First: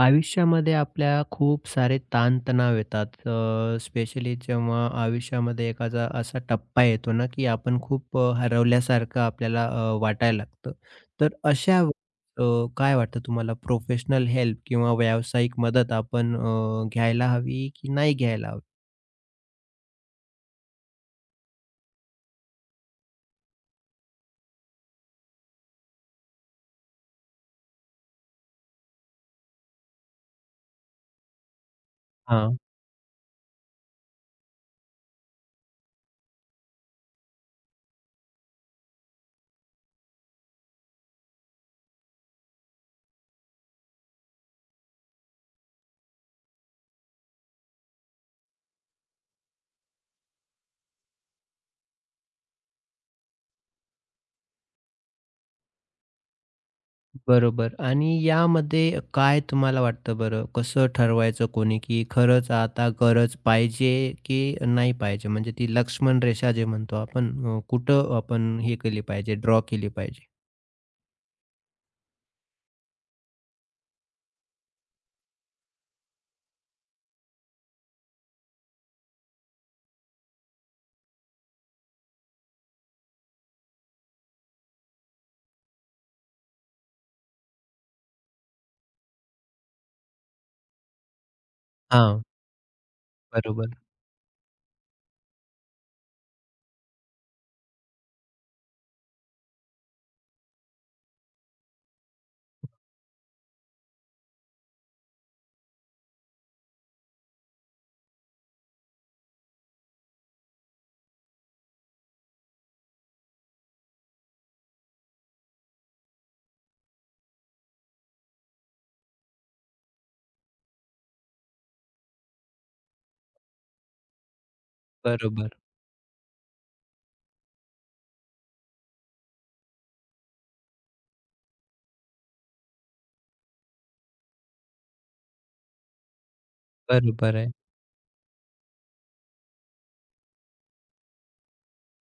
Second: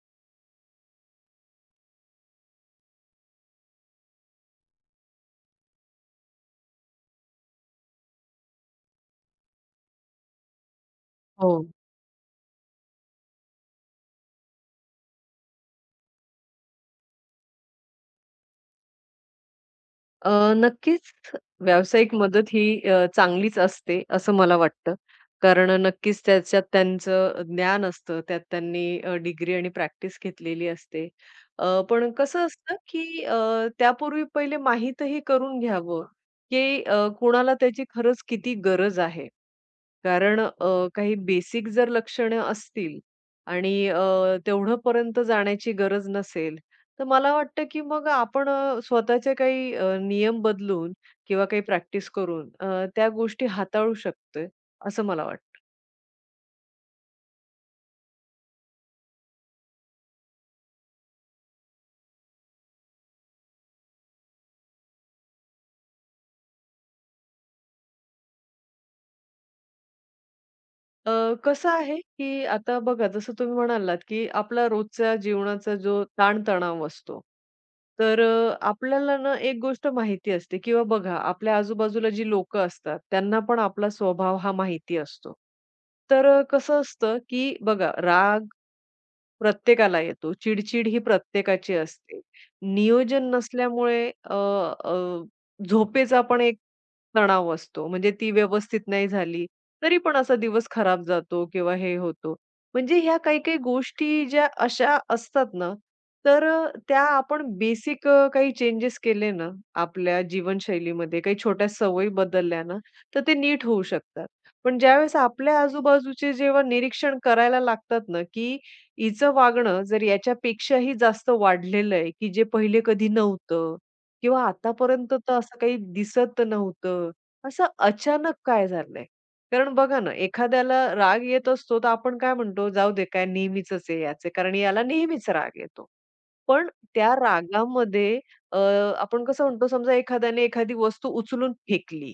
आयुष्यामध्ये आपल्या खूप सारे ताणतणाव येतात. स्पेशली जेव्हा आयुष्यामध्ये एखादा असा टप्पा येतो ना, की आपण खूप हरवल्यासारखं आपल्याला वाटायला लागतं. तर हो. अशा वेळेस काय वाटतं तुम्हाला प्रोफेशनल हेल्प किंवा व्यावसायिक मदत आपण घ्यायला हवी की नाही घ्यायला हवी? अ, नक्कीच व्यावसायिक मदत ही चांगलीच असते असं मला वाटतं. कारण नक्कीच त्याच्यात त्यांचं ज्ञान असतं. त्यात त्यांनी डिग्री आणि प्रॅक्टिस घेतलेली असते. पण कसं असतं, की त्यापूर्वी पहिले माहीतही करून घ्यावं, की कुणाला त्याची खरंच किती गरज आहे. कारण काही बेसिक जर लक्षणं असतील आणि तेवढंपर्यंत जाण्याची गरज नसेल, तर मला वाटतं, की मग आपण स्वतःचे काही नियम बदलून किंवा काही प्रॅक्टिस करून त्या गोष्टी हाताळू शकतोय, असं मला वाटतं. बरोबर आणि यामध्ये काय तुम्हाला वाटतं बरं? कसं ठरवायचं कोणी, की खरंच आता गरज पाहिजे, की नाही पाहिजे? म्हणजे ती लक्ष्मण रेषा जे म्हणतो आपण कुठं आपण हे केली पाहिजे, ड्रॉ केली पाहिजे? कसं आहे, की आता बघा जसं तुम्ही म्हणालात, की आपला रोजच्या जीवनाचा जो ताणतणाव असतो, तर आपल्याला ना एक गोष्ट माहिती असते किंवा बघा आपल्या आजूबाजूला जी लोकं असतात, त्यांना पण आपला स्वभाव हा माहिती असतो. तर कसं असतं, की बघा राग प्रत्येकाला येतो. चिड-चिड ही प्रत्येकाची असते. हां, नियोजन बरोबर, नसल्यामुळे अ, अ, झोपेचा पण एक तणाव असतो. म्हणजे ती व्यवस्थित नाही झाली, तरी पण असा दिवस खराब जातो किंवा हे होतो. म्हणजे ह्या काही-काही गोष्टी ज्या अशा असतात ना, तर त्या आपण बेसिक काही चेंजेस केले ना, आपल्या जीवनशैलीमध्ये काही छोट्या सवयी बदलल्या ना, तर ते नीट होऊ शकतात. पण ज्यावेळेस आपल्या आजूबाजूचे जेव्हा निरीक्षण करायला लागतात ना, की हिचं वागणं जर याच्यापेक्षाही जास्त वाढलेलं आहे, की जे पहिले कधी नव्हतं किंवा आतापर्यंत तर बरोबर, असं काही दिसत नव्हतं. असं अचानक काय झालंय? कारण बघा ना, एखाद्याला राग येत असतो, तर आपण काय म्हणतो, "जाऊ दे, काय नेहमीचंच आहे याचे." कारण याला नेहमीच राग येतो. पण त्या बरोबर आहे. रागामध्ये अ, आपण कसं म्हणतो, समजा एखाद्याने एखादी वस्तू उचलून फेकली,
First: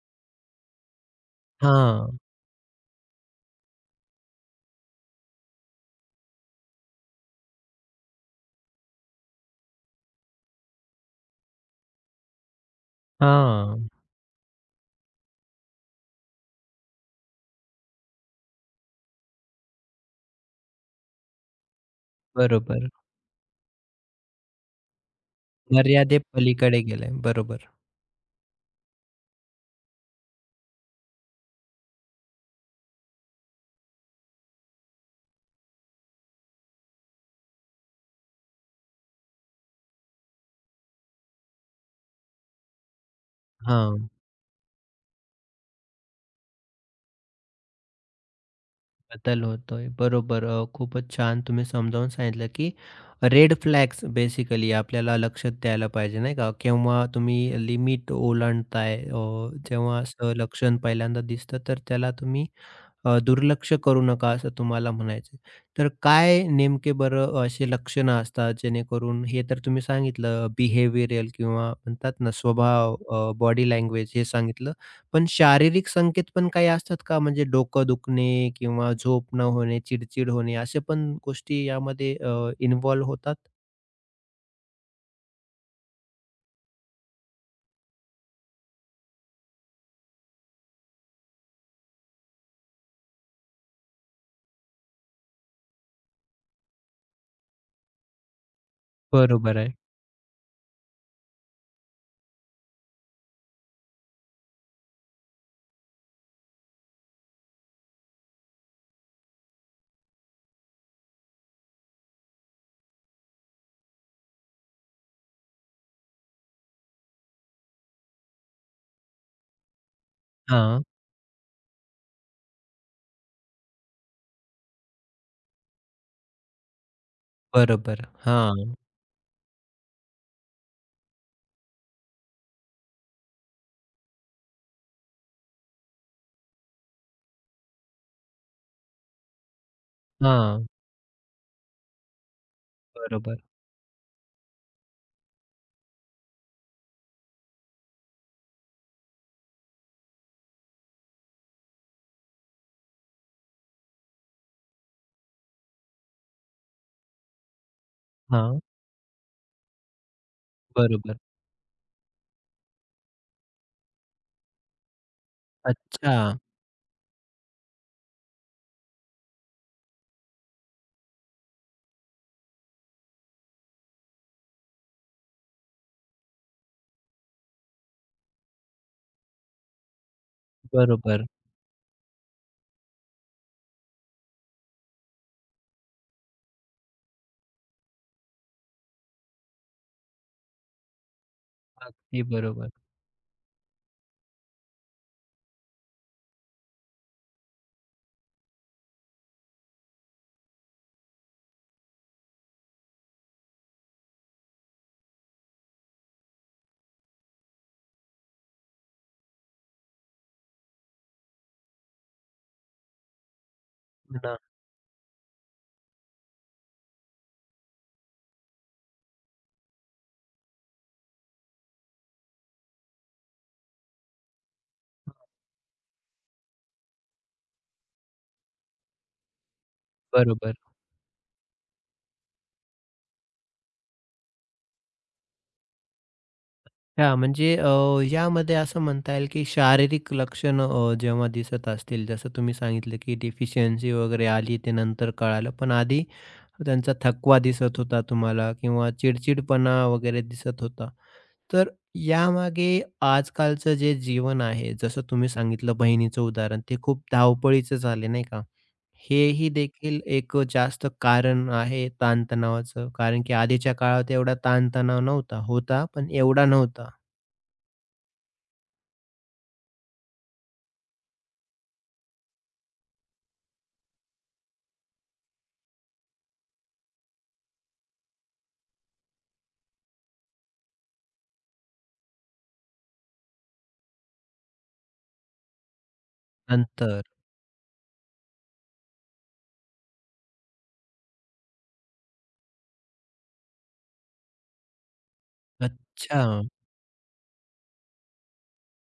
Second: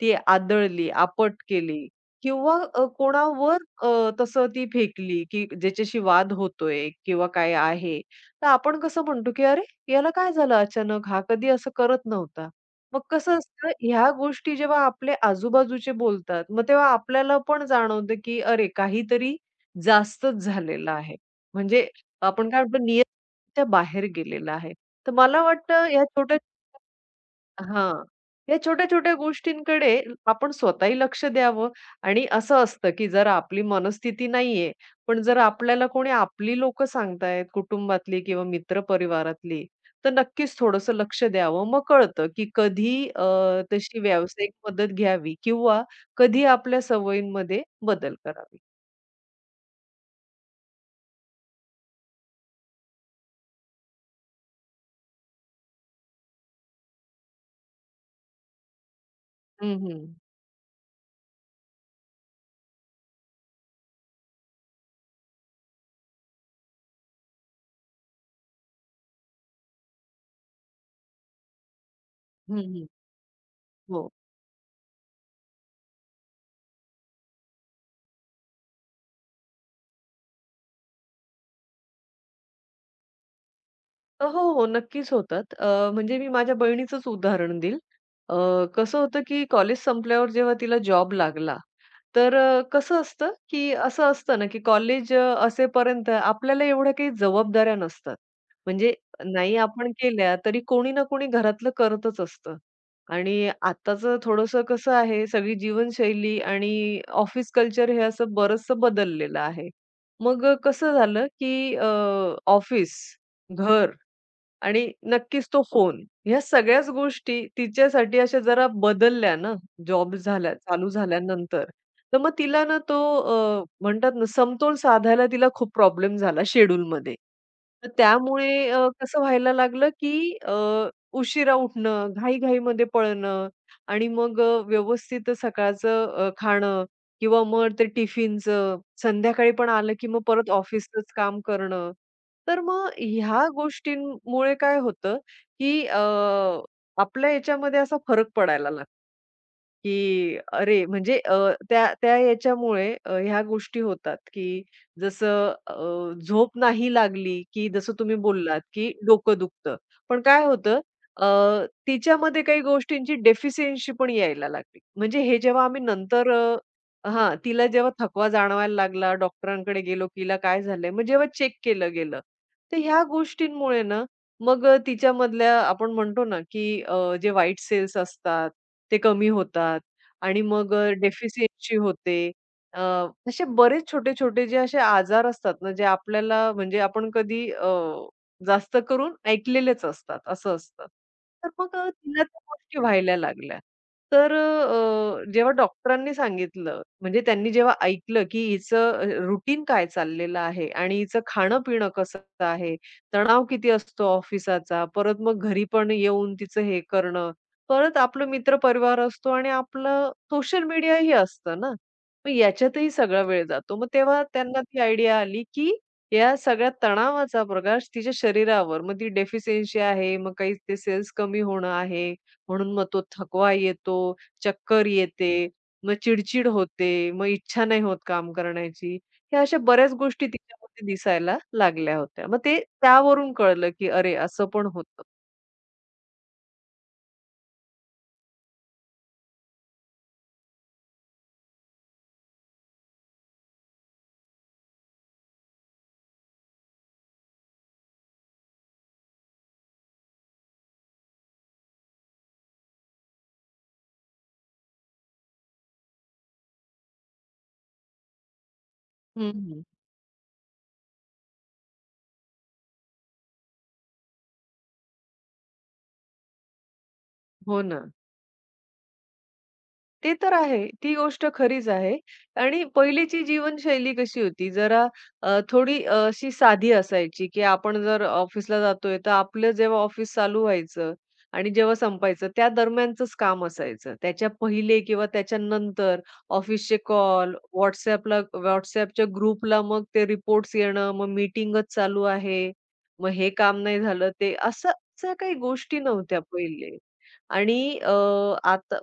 ती आदळली, आपट केली. हां, किंवा कोणावर तसं ती फेकली, की ज्याच्याशी वाद होतोय किंवा काय आहे, तर आपण कसं म्हणतो, की "अरे, याला काय झालं अचानक? हा कधी असं करत नव्हता." मग कसं असतं, हां, ह्या गोष्टी जेव्हा आपले आजूबाजूचे बोलतात, मग तेव्हा आपल्याला पण जाणवतं, की "अरे, काहीतरी जास्तच झालेलं आहे." म्हणजे आपण काय म्हणतो, बरोबर. नियमाच्या बाहेर गेलेलं आहे. तर मला वाटतं, या छोट्या मर्यादेपलीकडे गेलंय. बरोबर. हां. या छोट्या-छोट्या गोष्टींकडे आपण स्वतःही लक्ष द्यावं आणि असं असतं, की जर आपली मनस्थिती नाहीये, पण जर आपल्याला कोणी आपली लोक सांगतायत, कुटुंबातली किंवा मित्र परिवारातली, तर नक्कीच थोडंसं लक्ष द्यावं. मग कळतं, की कधी तशी हां. व्यावसायिक मदत घ्यावी किंवा कधी आपल्या सवयींमध्ये बदल करावे. बदल होतोय. बरोबर. खूपच छान तुम्ही समजावून सांगितलं, की रेड फ्लॅग्स बेसिकली आपल्याला लक्षात द्यायला पाहिजे नाही का? केव्हा तुम्ही लिमिट ओलांडताय, हं, हं. जेव्हा असं लक्षण पहिल्यांदा दिसतं तर त्याला तुम्ही दुर्लक्ष करू नका असं तुम्हाला म्हणायचं आहे. तर काय नेमके बरं असे लक्षणं असतात जेणेकरून हे तर तुम्ही सांगितलं बिहेवियरल किंवा म्हणतात ना हं, हं. स्वभाव, बॉडी हो. लँग्वेज हे सांगितलं. पण शारीरिक संकेत पण काही असतात का? म्हणजे डोकं दुखणे किंवा झोप न होणे, चिडचिड होणे अशा पण गोष्टी यामध्ये होतात? हो, हो. नक्कीच होतात. म्हणजे मी माझ्या बहिणीचंच उदाहरण देईल. अ, कसं होतं, की कॉलेज संपल्यावर जेव्हा तिला जॉब लागला, तर कसं असतं, की असं असतं ना, की कॉलेज असेपर्यंत आपल्याला एवढ्या काही जबाबदाऱ्या नसतात. म्हणजे नाही बरोबर आहे. आपण केल्या, तरी कोणी ना कोणी घरातलं करतच असतं. आणि आत्ताचं थोडंसं कसं आहे, सगळी जीवनशैली आणि ऑफिस कल्चर हे असं बरचसं बदललेलं आहे. मग कसं झालं, की ऑफिस, घर आणि नक्कीच तो फोन. ह्या सगळ्याच गोष्टी तिच्यासाठी अशा जरा बदलल्या ना, जॉब झाल्या हां, चालू झाल्यानंतर. तर मग तिला ना तो म्हणतात ना समतोल साधायला तिला खूप प्रॉब्लेम झाला शेड्यूलमध्ये. तर बरोबर. त्यामुळे हां, कसं व्हायला लागलं, की उशिरा उठणं, घाई-घाईमध्ये पळणं आणि मग व्यवस्थित सकाळचं खाणं किंवा मग ते टिफिनचं, संध्याकाळी पण आलं, की मग परत हां, ऑफिसचंच काम करणं. तर मग बरोबर. ह्या गोष्टींमुळे काय होतं, की आपल्या याच्यामध्ये असा फरक पडायला लागतो. की अरे, म्हणजे त्या त्या याच्यामुळे ह्या गोष्टी होतात, की जसं झोप नाही लागली, की जसं तुम्ही हां, बोललात, की डोकं दुखतं. पण काय होतं बरोबर. अ, तिच्यामध्ये काही गोष्टींची डेफिशियन्सी पण यायला लागली. म्हणजे हे जेव्हा आम्ही अच्छा, नंतर हां, तिला जेव्हा थकवा जाणवायला लागला, डॉक्टरांकडे गेलो, की हिला काय झालंय? मग जेव्हा चेक केलं गेलं, तर ह्या गोष्टींमुळे ना, मग तिच्यामधल्या आपण म्हणतो ना, की जे वाईट सेल्स असतात ते कमी होतात आणि मग बरोबर. डेफिसियन्सी होते. अ, असे बरेच छोटे-छोटे जे असे आजार असतात ना, जे आपल्याला म्हणजे आपण कधी जास्त करून ऐकलेलेच असतात, असं असतं. तर मग तिला अगदी त्या बरोबर. गोष्टी व्हायला लागल्या. तर जेव्हा डॉक्टरांनी सांगितलं, म्हणजे त्यांनी जेव्हा ऐकलं, की हिचं रुटीन काय चाललेलं आहे आणि हिचं खाणं-पिणं कसं आहे, तणाव किती असतो ऑफिसचा, परत मग घरी पण येऊन तिचं हे करणं. परत आपलं मित्र परिवार असतो आणि आपलं सोशल मीडियाही असतं ना. मग याच्यातही सगळा वेळ जातो. मग हो तेव्हा ना. त्यांना ती आयडिया आली, की या सगळ्या तणावाचा प्रकाश तिच्या शरीरावर, मग ती डेफिशियन्सी आहे, मग काही ते सेल्स कमी होणं आहे, म्हणून मग तो थकवा येतो, चक्कर येते, मग चिडचिड होते, मग इच्छा नाही होत काम करण्याची. ह्या अशा बऱ्याच गोष्टी बरोबर. तिच्यामध्ये दिसायला लागल्या होत्या. मग ते त्यावरून कळलं, की अरे असं पण होतं. हां, म्हणजे यामध्ये असं म्हणता येईल, की शारीरिक लक्षणं जेव्हा दिसत असतील, जसं तुम्ही सांगितलं, की डेफिशियन्सी वगैरे आली ते नंतर कळालं. पण आधी त्यांचा थकवा दिसत होता तुम्हाला किंवा चिडचिडपणा वगैरे दिसत होता? तर यामागे आजकालचं जे जीवन आहे, जसं तुम्ही सांगितलं बहिणीचं उदाहरण, ते खूप धावपळीचं झाले नाही का? हेही हं, देखील एक जास्त कारण आहे ताणतणावाचं. कारण की आधीच्या काळात एवढा ताणतणाव नव्हता. होता, पण एवढा नव्हता. हो ना. ते तर आहे. ती गोष्ट खरीच आहे आणि पहिलीची जीवनशैली कशी होती जरा थोडी अशी साधी असायची, की आपण जर ऑफिसला जातोय, तर आपलं जेव्हा ऑफिस चालू व्हायचं आणि जेव्हा संपायचं त्या दरम्यानचंच काम असायचं. त्याच्या पहिले किंवा त्याच्यानंतर ऑफिसचे अंतर. कॉल, WhatsAppला WhatsAppच्या ग्रुपला मग ते रिपोर्ट्स येणं, मग मीटिंगच चालू आहे, मग हे काम नाही झालं ते असं, असं काही गोष्टी नव्हत्या अच्छा. पहिले आणि आता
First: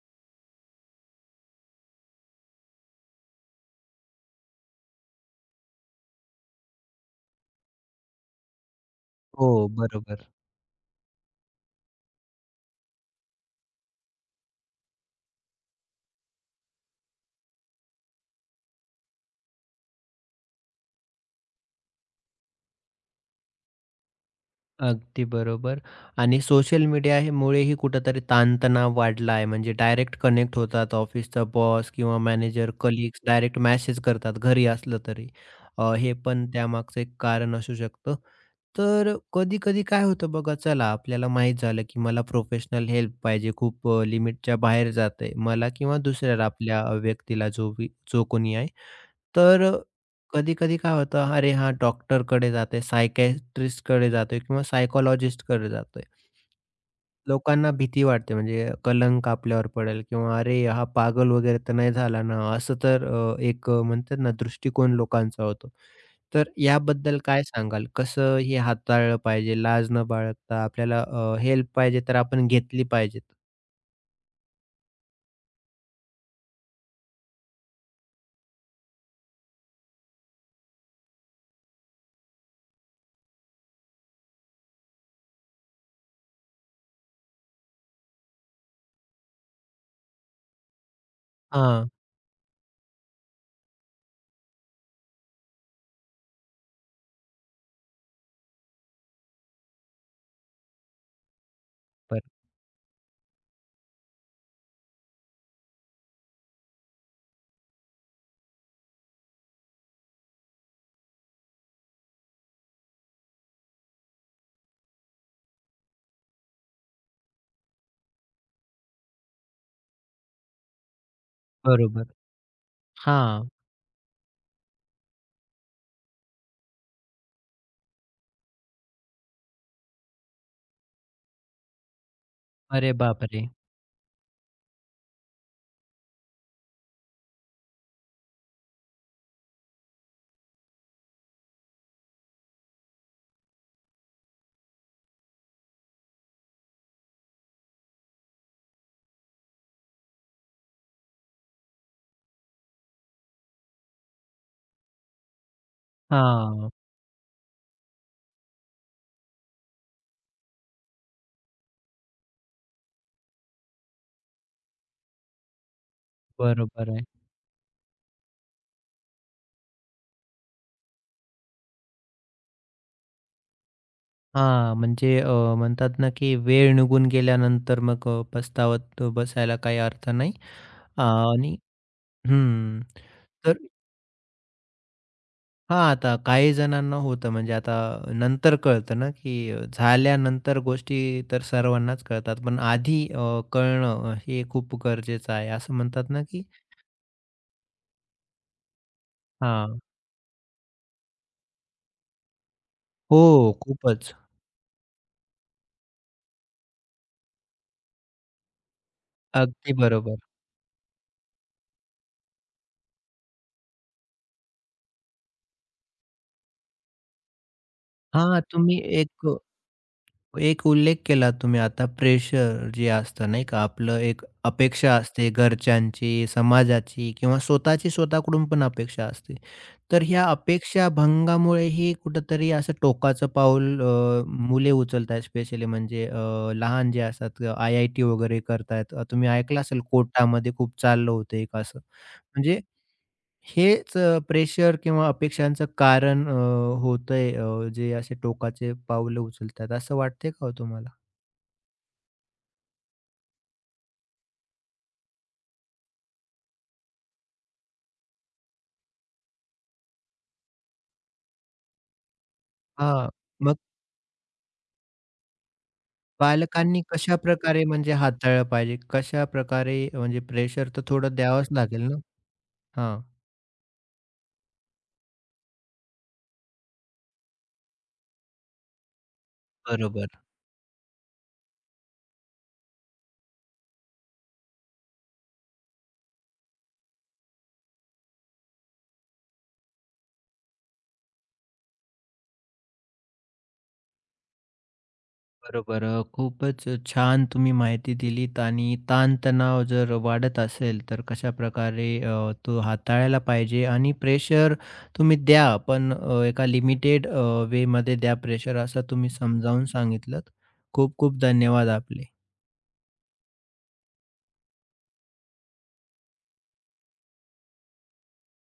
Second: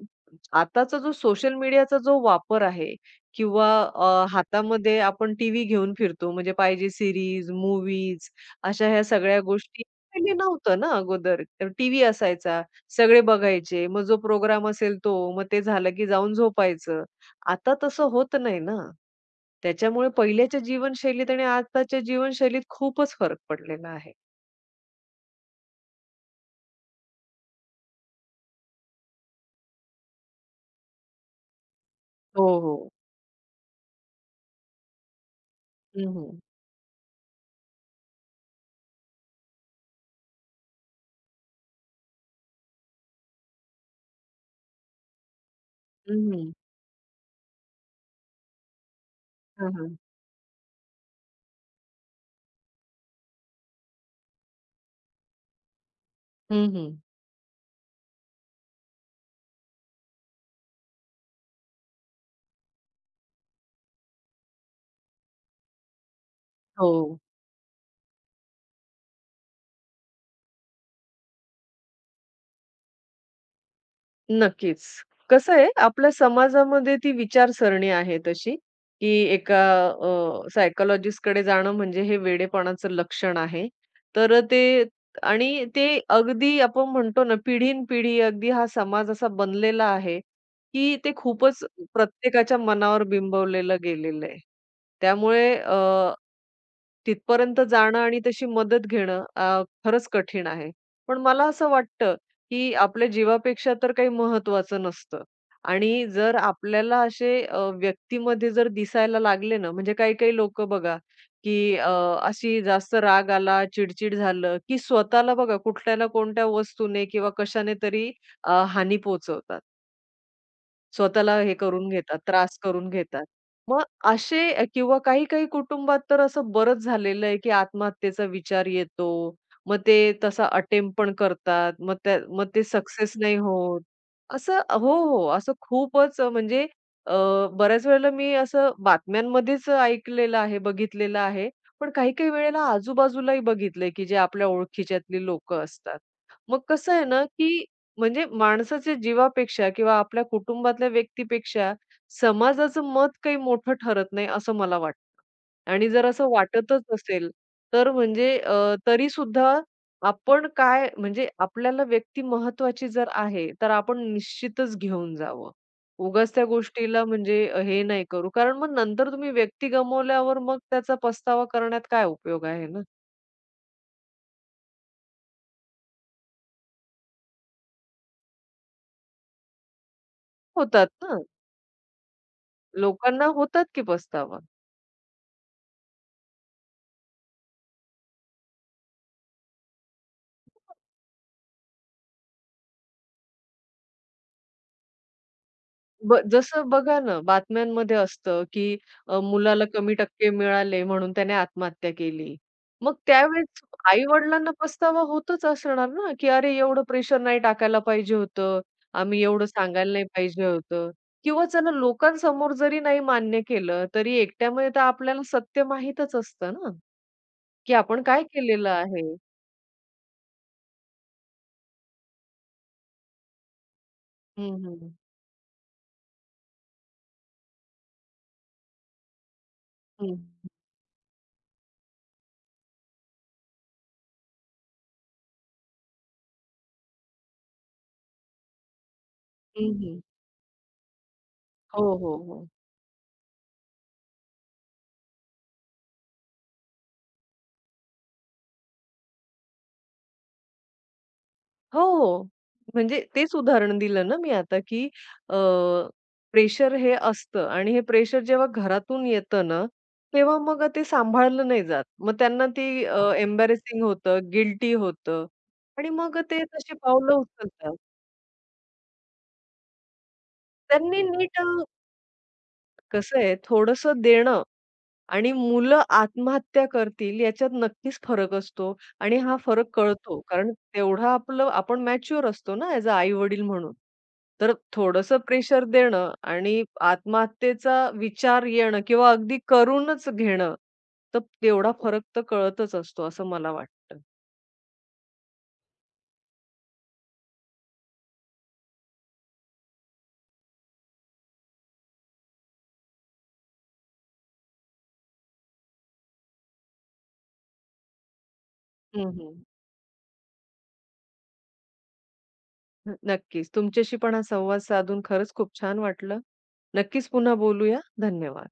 आताचा जो सोशल मीडियाचा जो वापर आहे किंवा हातामध्ये आपण टीव्ही घेऊन फिरतो म्हणजे पाहिजे सीरीज, मूव्हीज अशा ह्या सगळ्या हो, गोष्टी बरोबर. पहिले नव्हतं ना अगोदर. टीव्ही असायचा, सगळे बघायचे. मग जो प्रोग्राम असेल तो, मग ते झालं की जाऊन झोपायचं. आता तसं होत नाही ना. त्याच्यामुळे पहिल्याच्या जीवनशैलीत आणि आताच्या जीवनशैलीत खूपच फरक पडलेला आहे. अगदी बरोबर आणि सोशल मीडिया हे मुळेही कुठेतरी ताणतणाव वाढला आहे. म्हणजे डायरेक्ट कनेक्ट होतात ऑफिसचा बॉस किंवा हो, मॅनेजर, हो. कलीग्स डायरेक्ट मेसेज करतात घरी असलं तरी. हं, हे हं. पण त्यामागचं एक कारण असू शकतं. तर कधी-कधी काय होतं बघा, चला आपल्याला माहीत झालं, की मला प्रोफेशनल हेल्प पाहिजे, खूप लिमिटच्या बाहेर जातंय मला किंवा हं, दुसऱ्याला हं. आपल्या व्यक्तीला जो बी जो कोणी आहे. तर हं, हं. कधी-कधी काय होतं, "अरे हां, डॉक्टरकडे जातोय, सायकियाट्रिस्टकडे जातोय किंवा सायकॉलॉजिस्टकडे जातोय." लोकांना भीती वाटते म्हणजे कलंक आपल्यावर पडेल किंवा "अरे हा पागल वगैरे तर नाही झाला ना?" असं तर एक म्हणतात ना दृष्टिकोन लोकांचा होतो. तर हो. याबद्दल काय सांगाल? कसं हे हाताळलं पाहिजे? लाज न बाळगता आपल्याला हेल्प पाहिजे तर आपण घेतली पाहिजे. नक्कीच. कसं आहे, आपल्या समाजामध्ये ती विचारसरणी आहे तशी, की एका अ, कडे जाणं म्हणजे हे वेडेपणाचं लक्षण आहे. तर ते आणि ते अगदी आपण म्हणतो ना, पिढीनपिढी अगदी हा समाज असा बनलेला आहे, की ते खूपच हां, प्रत्येकाच्या मनावर बिंबवलेलं गेलेलं आहे. त्यामुळे तिथपर्यंत जाणं आणि तशी मदत घेणं खरंच कठीण आहे. पण मला असं वाटतं, बर की आपल्या जीवापेक्षा तर काही महत्त्वाचं नसतं. आणि जर आपल्याला असे व्यक्तीमध्ये जर दिसायला लागले ना, म्हणजे काही-काही लोकं बघा, की अशी जास्त राग आला, चिडचिड झालं, की स्वतःला बघा कुठल्या ना कोणत्या वस्तूने किंवा कशाने तरी हानी पोहोचवतात. स्वतःला हे करून बरोबर. घेतात, त्रास करून घेतात. हां. मग असे किंवा काही-काही कुटुंबात तर असं बरंच झालेलं आहे, की आत्महत्येचा विचार येतो. मग ते तसा अटेम्प्ट पण करतात. मग ते अरे सक्सेस नाही बापरे! होत. असं हो, हो. असं खूपच म्हणजे अ, बऱ्याच वेळेला मी असं बातम्यांमध्येच ऐकलेलं आहे, बघितलेलं आहे. पण काही-काही वेळेला आजूबाजूलाही बघितलंय, की जे आपल्या ओळखीच्यातली लोकं असतात. मग कसं आहे ना, की म्हणजे माणसाच्या जीवापेक्षा किंवा आपल्या कुटुंबातल्या व्यक्तीपेक्षा समाजाचं मत काही मोठं ठरत नाही, असं मला वाटतं आणि जर असं हां, वाटतच असेल, तर म्हणजे तरीसुद्धा आपण काय म्हणजे आपल्याला व्यक्ती महत्त्वाची जर आहे, तर आपण निश्चितच घेऊन जावं. उगाच त्या बरोबर आहे. गोष्टीला म्हणजे हे नाही करू. कारण मग नंतर तुम्ही व्यक्ती गमावल्यावर मग त्याचा पस्तावा करण्यात काय उपयोग आहे ना? हां, म्हणजे म्हणतात ना, की वेळ निघून गेल्यानंतर मग पस्तावत बसायला काही अर्थ नाही. होतात ना, आणि हं. लोकांना तर होतात की पस्तावा. हां, आता काही जणांना होतं म्हणजे आता नंतर कळतं ना, की झाल्यानंतर गोष्टी तर सर्वांनाच कळतात. पण आधी कळणं हे खूप गरजेचं आहे. असं म्हणतात ब ना, की जसं बघा ना, बातम्यांमध्ये असतं, की मुलाला हां. कमी टक्के मिळाले म्हणून त्याने आत्महत्या केली. मग हो, त्यावेळेस खूपच. आई-वडिलांना पस्तावा होतच असणार ना, की "अरे, एवढं प्रेशर नाही टाकायला पाहिजे होतं. आम्ही एवढं अगदी सांगायला नाही बरोबर. पाहिजे होतं." किंवा चला लोकांसमोर जरी नाही मान्य केलं, तरी एकट्यामध्ये तर आपल्याला सत्य माहीतच असतं ना, की आपण काय हां, केलेलं तुम्ही आहे. एक एक उल्लेख केला तुम्ही आता प्रेशर जे असतं नाही का आपलं एक हं, हं. अपेक्षा असते घरच्यांची, समाजाची किंवा स्वतःची स्वतःकडून पण अपेक्षा असते. तर हं, ह्या अपेक्षा भंगामुळेही कुठेतरी असं टोकाचं पाऊल मुले उचलतायत स्पेशली म्हणजे लहान जे असतात आय-आय-टी वगैरे करतायत. तुम्ही ऐकलं हं, असेल हं. कोटामध्ये खूप चाललं होतं एक असं. हो, हो, हो. म्हणजे हेच प्रेशर किंवा अपेक्षांचं कारण होतंय जे असे टोकाचे पाऊलं उचलतात असं वाटतंय का हो तुम्हाला? हो. म्हणजे तेच उदाहरण दिलं ना मी आता, की प्रेशर हे असतं आणि हे प्रेशर जेव्हा घरातून येतं ना, तेव्हा मग ते सांभाळलं नाही जात. मग त्यांना ती हां, मग हो. होतं, गिल्टी होतं आणि मग ते तशी पालकांनी पावलं कशाप्रकारे उचलतात. म्हणजे हाताळलं पाहिजे? कशाप्रकारे म्हणजे प्रेशर तर त्यांनी थोडं नीट द्यावंच लागेल ना? हां. कसं आहे थोडंसं देणं आणि मुलं आत्महत्या करतील याच्यात नक्कीच फरक असतो आणि हा फरक बरोबर, कळतो. कारण तेवढा आपलं आपण मॅच्युअर असतो ना ॲज अ आई-वडील म्हणून. तर थोडंसं प्रेशर देणं आणि आत्महत्येचा विचार येणं किंवा अगदी करूनच घेणं, तर तेवढा फरक तर कळतच असतो असं मला वाटतं. बरोबर. खूपच छान तुम्ही माहिती दिलीत आणि ताणतणाव जर वाढत असेल, तर कशाप्रकारे तो हाताळायला पाहिजे आणि प्रेशर तुम्ही द्या, पण एका लिमिटेड वेमध्ये द्या प्रेशर, असं तुम्ही हं, हं. समजावून सांगितलंत. खूप खूप धन्यवाद आपले. नक्कीच. तुमच्याशी पण हा संवाद साधून खरंच खूप छान वाटलं. नक्कीच पुन्हा बोलूया. धन्यवाद.